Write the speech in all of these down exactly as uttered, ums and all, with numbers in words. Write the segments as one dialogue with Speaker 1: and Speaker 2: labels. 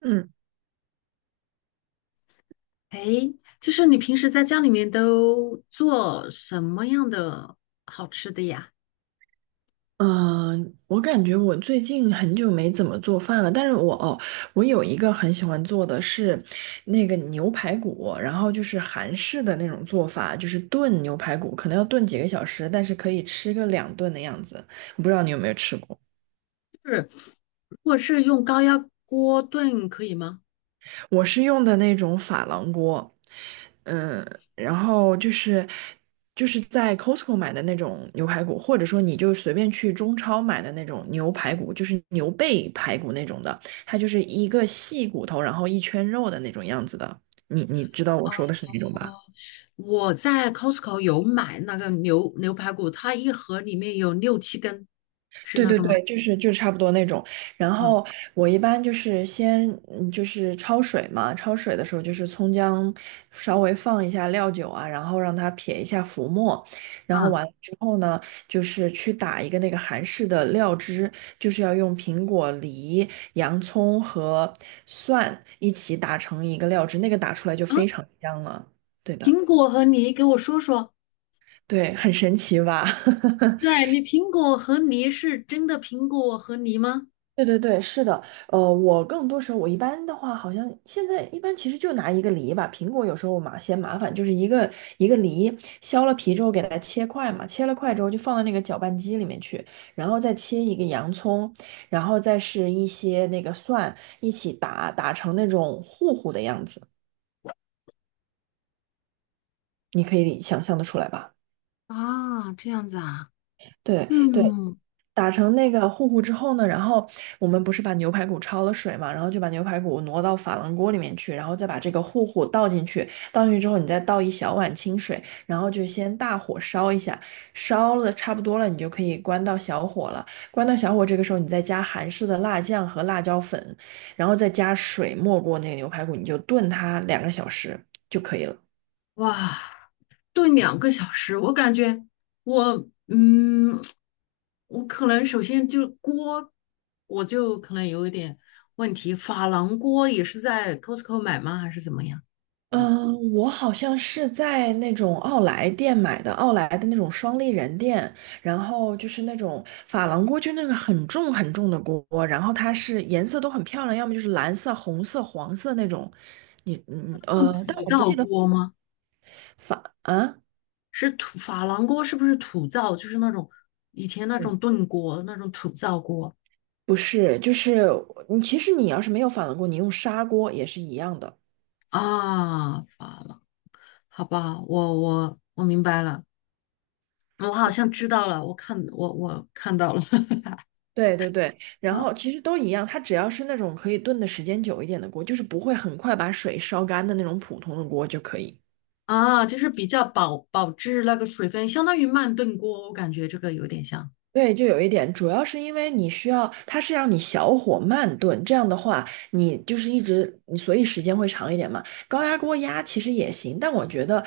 Speaker 1: 嗯
Speaker 2: 诶，就是你平时在家里面都做什么样的好吃的呀？
Speaker 1: 嗯，呃我感觉我最近很久没怎么做饭了，但是我哦，我有一个很喜欢做的是那个牛排骨。然后就是韩式的那种做法，就是炖牛排骨，可能要炖几个小时，但是可以吃个两顿的样子。我不知道你有没有吃过。
Speaker 2: 是，如果是用高压锅炖可以吗？
Speaker 1: 我是用的那种珐琅锅，嗯，然后就是就是在 Costco 买的那种牛排骨，或者说你就随便去中超买的那种牛排骨，就是牛背排骨那种的，它就是一个细骨头，然后一圈肉的那种样子的。你你知道我说的是哪种吧？
Speaker 2: 我在 Costco 有买那个牛牛排骨，它一盒里面有六七根，是
Speaker 1: 对
Speaker 2: 那
Speaker 1: 对
Speaker 2: 个吗？
Speaker 1: 对，就是就是差不多那种。然
Speaker 2: 嗯
Speaker 1: 后我一般就是先嗯就是焯水嘛。焯水的时候就是葱姜稍微放一下料酒啊，然后让它撇一下浮沫。然后
Speaker 2: 嗯
Speaker 1: 完了之后呢，就是去打一个那个韩式的料汁，就是要用苹果、梨、洋葱和蒜一起打成一个料汁，那个打出来就
Speaker 2: 啊，
Speaker 1: 非常香了。对的。
Speaker 2: 苹果和梨，给我说说。
Speaker 1: 对，很神奇吧？
Speaker 2: 对，你苹果和梨是真的苹果和梨吗？
Speaker 1: 对对对，是的，呃，我更多时候我一般的话，好像现在一般其实就拿一个梨吧。苹果有时候我嘛嫌麻烦，就是一个一个梨削了皮之后给它切块嘛，切了块之后就放到那个搅拌机里面去，然后再切一个洋葱，然后再是一些那个蒜一起打打成那种糊糊的样子。你可以想象得出来吧？
Speaker 2: 啊，这样子啊，
Speaker 1: 对对。
Speaker 2: 嗯。
Speaker 1: 打成那个糊糊之后呢，然后我们不是把牛排骨焯了水嘛，然后就把牛排骨挪到珐琅锅里面去，然后再把这个糊糊倒进去。倒进去之后，你再倒一小碗清水，然后就先大火烧一下，烧了差不多了，你就可以关到小火了。关到小火，这个时候你再加韩式的辣酱和辣椒粉，然后再加水没过那个牛排骨，你就炖它两个小时就可以了。
Speaker 2: 哇，炖两个小时，我感觉我嗯，我可能首先就锅，我就可能有一点问题。珐琅锅也是在 Costco 买吗？还是怎么样？
Speaker 1: 嗯，我好像是在那种奥莱店买的，奥莱的那种双立人店，然后就是那种珐琅锅，就那个很重很重的锅。然后它是颜色都很漂亮，要么就是蓝色、红色、黄色那种。你嗯
Speaker 2: 那
Speaker 1: 呃，但
Speaker 2: 土
Speaker 1: 我不
Speaker 2: 灶
Speaker 1: 记得
Speaker 2: 锅吗？
Speaker 1: 珐啊，
Speaker 2: 是土珐琅锅是不是土灶？就是那种以前那
Speaker 1: 嗯
Speaker 2: 种炖锅，那种土灶锅
Speaker 1: 不是，就是你其实你要是没有珐琅锅，你用砂锅也是一样的。对。
Speaker 2: 啊。珐琅，好吧，我我我明白了，我好像知道了，我看我我看到了。
Speaker 1: 对对对，然后其实都一样，它只要是那种可以炖的时间久一点的锅，就是不会很快把水烧干的那种普通的锅就可以。
Speaker 2: 啊，就是比较保保质那个水分，相当于慢炖锅，我感觉这个有点像。
Speaker 1: 对，就有一点，主要是因为你需要，它是让你小火慢炖。这样的话，你就是一直，你所以时间会长一点嘛。高压锅压其实也行，但我觉得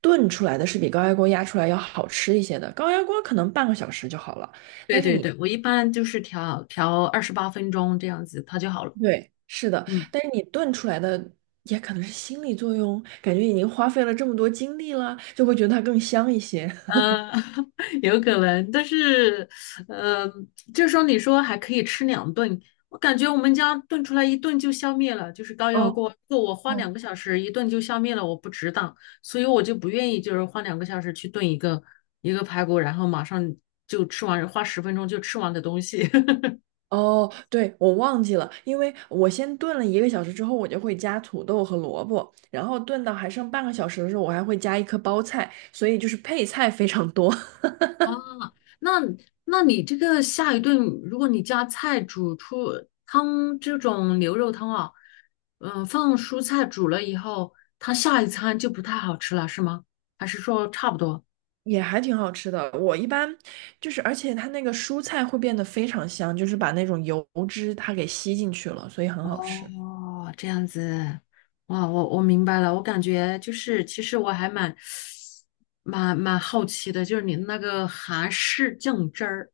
Speaker 1: 炖出来的是比高压锅压出来要好吃一些的。高压锅可能半个小时就好了。
Speaker 2: 对对对，我一般就是调调二十八分钟这样子，它就好了。
Speaker 1: 对，是的，
Speaker 2: 嗯，
Speaker 1: 但是你炖出来的也可能是心理作用，感觉已经花费了这么多精力了，就会觉得它更香一些。
Speaker 2: 呃，有可能，但是，嗯，就是说你说还可以吃两顿，我感觉我们家炖出来一顿就消灭了，就是高压
Speaker 1: 哦
Speaker 2: 锅，如果我花
Speaker 1: 哦
Speaker 2: 两个小时一顿就消灭了，我不值当，所以我就不愿意就是花两个小时去炖一个一个排骨，然后马上就吃完，花十分钟就吃完的东西。
Speaker 1: 哦，对，我忘记了。因为我先炖了一个小时之后，我就会加土豆和萝卜，然后炖到还剩半个小时的时候，我还会加一颗包菜，所以就是配菜非常多。
Speaker 2: 啊，那那你这个下一顿，如果你加菜煮出汤这种牛肉汤啊，嗯、放蔬菜煮了以后，它下一餐就不太好吃了，是吗？还是说差不多？
Speaker 1: 也还挺好吃的。我一般就是，而且它那个蔬菜会变得非常香，就是把那种油脂它给吸进去了，所以很好吃。
Speaker 2: 哦，这样子，哇，我我明白了，我感觉就是，其实我还蛮蛮蛮好奇的，就是你那个韩式酱汁儿。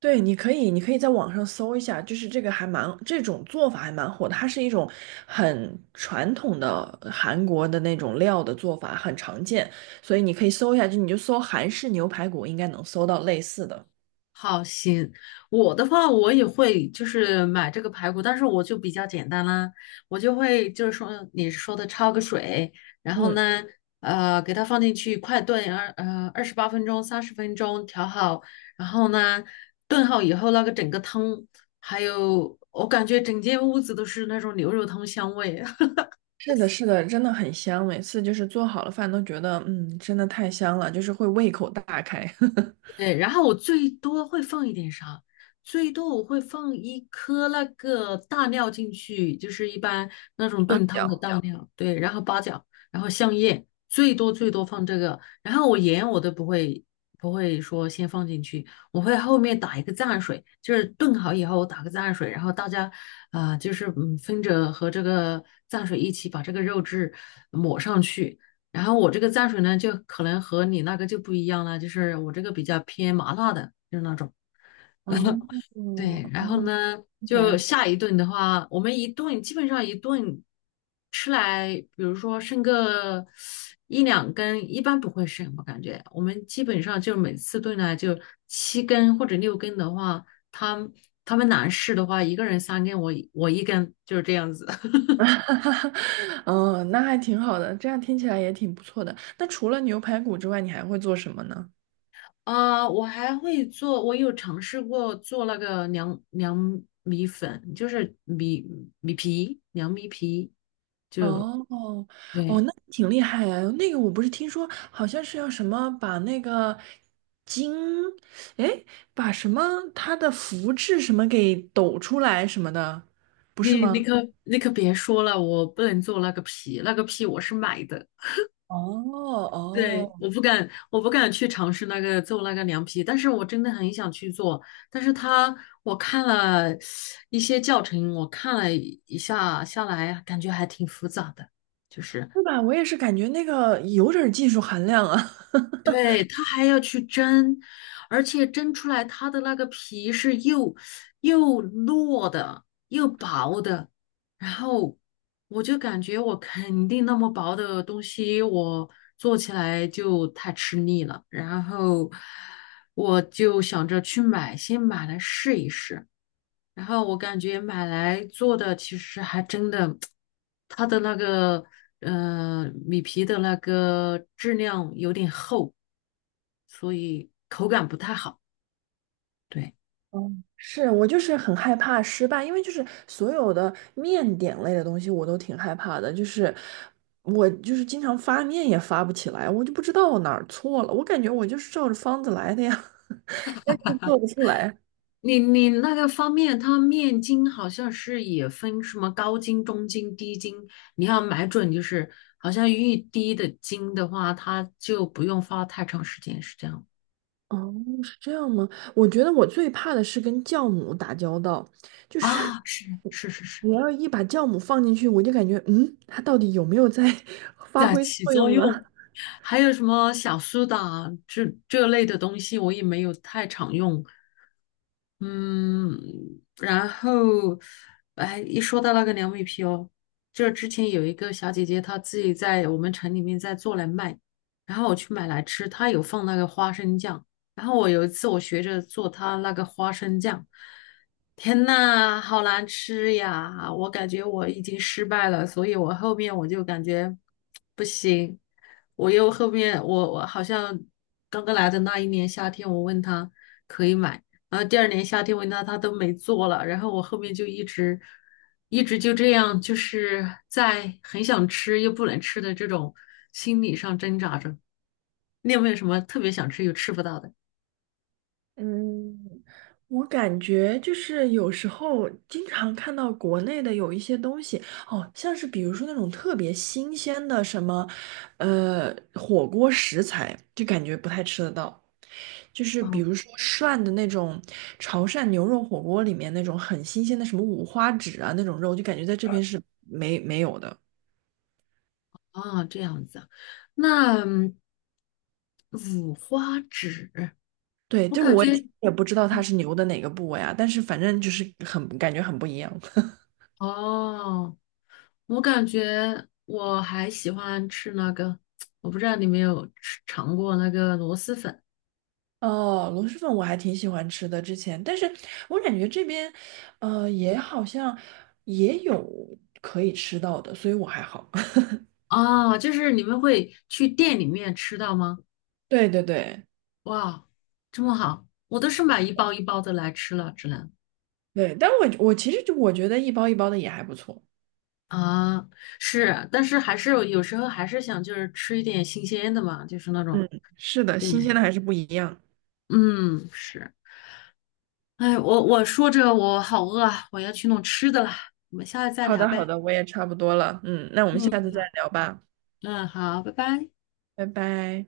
Speaker 1: 对，你可以，你可以在网上搜一下，就是这个还蛮，这种做法还蛮火的。它是一种很传统的韩国的那种料的做法，很常见，所以你可以搜一下，就你就搜韩式牛排骨，应该能搜到类似的。
Speaker 2: 好，行，我的话我也会就是买这个排骨，但是我就比较简单啦，我就会就是说你说的焯个水，然后
Speaker 1: 嗯，
Speaker 2: 呢，呃，给它放进去快炖二呃二十八分钟、三十分钟调好，然后呢，炖好以后那个整个汤，还有我感觉整间屋子都是那种牛肉汤香味，
Speaker 1: 是的，是的，真的很香，每次就是做好了饭都觉得，嗯，真的太香了，就是会胃口大开。
Speaker 2: 对，然后我最多会放一点啥？最多我会放一颗那个大料进去，就是一般那种
Speaker 1: 八
Speaker 2: 炖汤的
Speaker 1: 角。
Speaker 2: 大料，对，然后八角，然后香叶，最多最多放这个。然后我盐我都不会不会说先放进去，我会后面打一个蘸水，就是炖好以后打个蘸水，然后大家啊、呃就是嗯分着和这个蘸水一起把这个肉质抹上去。然后我这个蘸水呢，就可能和你那个就不一样了，就是我这个比较偏麻辣的，就是那种。
Speaker 1: 哦。哦，
Speaker 2: 对，然后呢，
Speaker 1: 听起来
Speaker 2: 就下一顿的话，我们一顿基本上一顿吃来，比如说剩个一两根，一般不会剩，我感觉我们基本上就每次炖呢就七根或者六根的话，他他们男士的话，一个人三根，我我一根，就是这样子。
Speaker 1: 哈哈。哦，那还挺好的，这样听起来也挺不错的。那除了牛排骨之外，你还会做什么呢？
Speaker 2: 啊，我还会做，我有尝试过做那个凉凉米粉，就是米米皮，凉米皮，就
Speaker 1: 哦哦，
Speaker 2: 对。
Speaker 1: 那挺厉害啊。那个我不是听说好像是要什么把那个筋，哎，把什么它的福字什么给抖出来什么的，不是
Speaker 2: 你，你
Speaker 1: 吗？
Speaker 2: 可你可别说了，我不能做那个皮，那个皮我是买的，
Speaker 1: 哦
Speaker 2: 对，
Speaker 1: 哦，
Speaker 2: 我不敢，我不敢去尝试那个做那个凉皮，但是我真的很想去做，但是他我看了一些教程，我看了一下下来，感觉还挺复杂的，就是。
Speaker 1: 对吧？我也是感觉那个有点儿技术含量啊。
Speaker 2: 对，它还要去蒸，而且蒸出来它的那个皮是又又糯的，又薄的。然后我就感觉我肯定那么薄的东西，我做起来就太吃力了。然后我就想着去买，先买来试一试。然后我感觉买来做的其实还真的，它的那个呃米皮的那个质量有点厚，所以口感不太好。对，
Speaker 1: 嗯，是我就是很害怕失败，因为就是所有的面点类的东西我都挺害怕的，就是我就是经常发面也发不起来，我就不知道我哪儿错了。我感觉我就是照着方子来的呀，但是做不出来。
Speaker 2: 你，你那个方面，它面筋好像是也分什么高筋、中筋、低筋，你要买准，就是好像越低的筋的话，它就不用发太长时间，是这样
Speaker 1: 哦，是这样吗？我觉得我最怕的是跟酵母打交道。
Speaker 2: 啊？是是是是，
Speaker 1: 我要一把酵母放进去，我就感觉嗯，它到底有没有在 发
Speaker 2: 在
Speaker 1: 挥
Speaker 2: 起
Speaker 1: 作
Speaker 2: 作
Speaker 1: 用啊？
Speaker 2: 用。还有什么小苏打这这类的东西，我也没有太常用，嗯，然后，哎，一说到那个凉米皮哦，就是之前有一个小姐姐，她自己在我们城里面在做来卖，然后我去买来吃，她有放那个花生酱，然后我有一次我学着做她那个花生酱，天呐，好难吃呀！我感觉我已经失败了，所以我后面我就感觉不行，我又后面我我好像刚刚来的那一年夏天，我问她可以买。然后第二年夏天维纳他都没做了，然后我后面就一直一直就这样，就是在很想吃又不能吃的这种心理上挣扎着。你有没有什么特别想吃又吃不到的？
Speaker 1: 嗯，我感觉就是有时候经常看到国内的有一些东西，哦，像是比如说那种特别新鲜的什么，呃，火锅食材，就感觉不太吃得到。就是比
Speaker 2: 哦
Speaker 1: 如说涮的那种潮汕牛肉火锅里面那种很新鲜的什么五花趾啊那种肉，就感觉在这边是没没有的。
Speaker 2: 哦，这样子啊，那嗯五花指，
Speaker 1: 对，
Speaker 2: 我
Speaker 1: 就
Speaker 2: 感
Speaker 1: 我
Speaker 2: 对
Speaker 1: 也
Speaker 2: 觉
Speaker 1: 也不知道它是牛的哪个部位啊，但是反正就是很感觉很不一样。
Speaker 2: 哦，我感觉我还喜欢吃那个，我不知道你有没有吃尝过那个螺蛳粉。
Speaker 1: 哦，螺蛳粉我还挺喜欢吃的，之前，但是我感觉这边，呃，也好像也有可以吃到的，所以我还好。
Speaker 2: 哦，就是你们会去店里面吃到吗？
Speaker 1: 对对对
Speaker 2: 哇，这么好，我都是买一包一包的来吃了，只能
Speaker 1: 对，但我我其实就我觉得一包一包的也还不错。
Speaker 2: 啊，是，但是还是有有时候还是想就是吃一点新鲜的嘛，就是那种，
Speaker 1: 嗯，是的，
Speaker 2: 对，
Speaker 1: 新鲜的还是不一样。
Speaker 2: 嗯，是，哎，我我说着我好饿啊，我要去弄吃的了，我们下次再
Speaker 1: 好
Speaker 2: 聊
Speaker 1: 的好
Speaker 2: 呗，
Speaker 1: 的，我也差不多了。嗯，那我们
Speaker 2: 嗯，
Speaker 1: 下次再聊吧。
Speaker 2: 嗯，好，拜拜。
Speaker 1: 拜拜。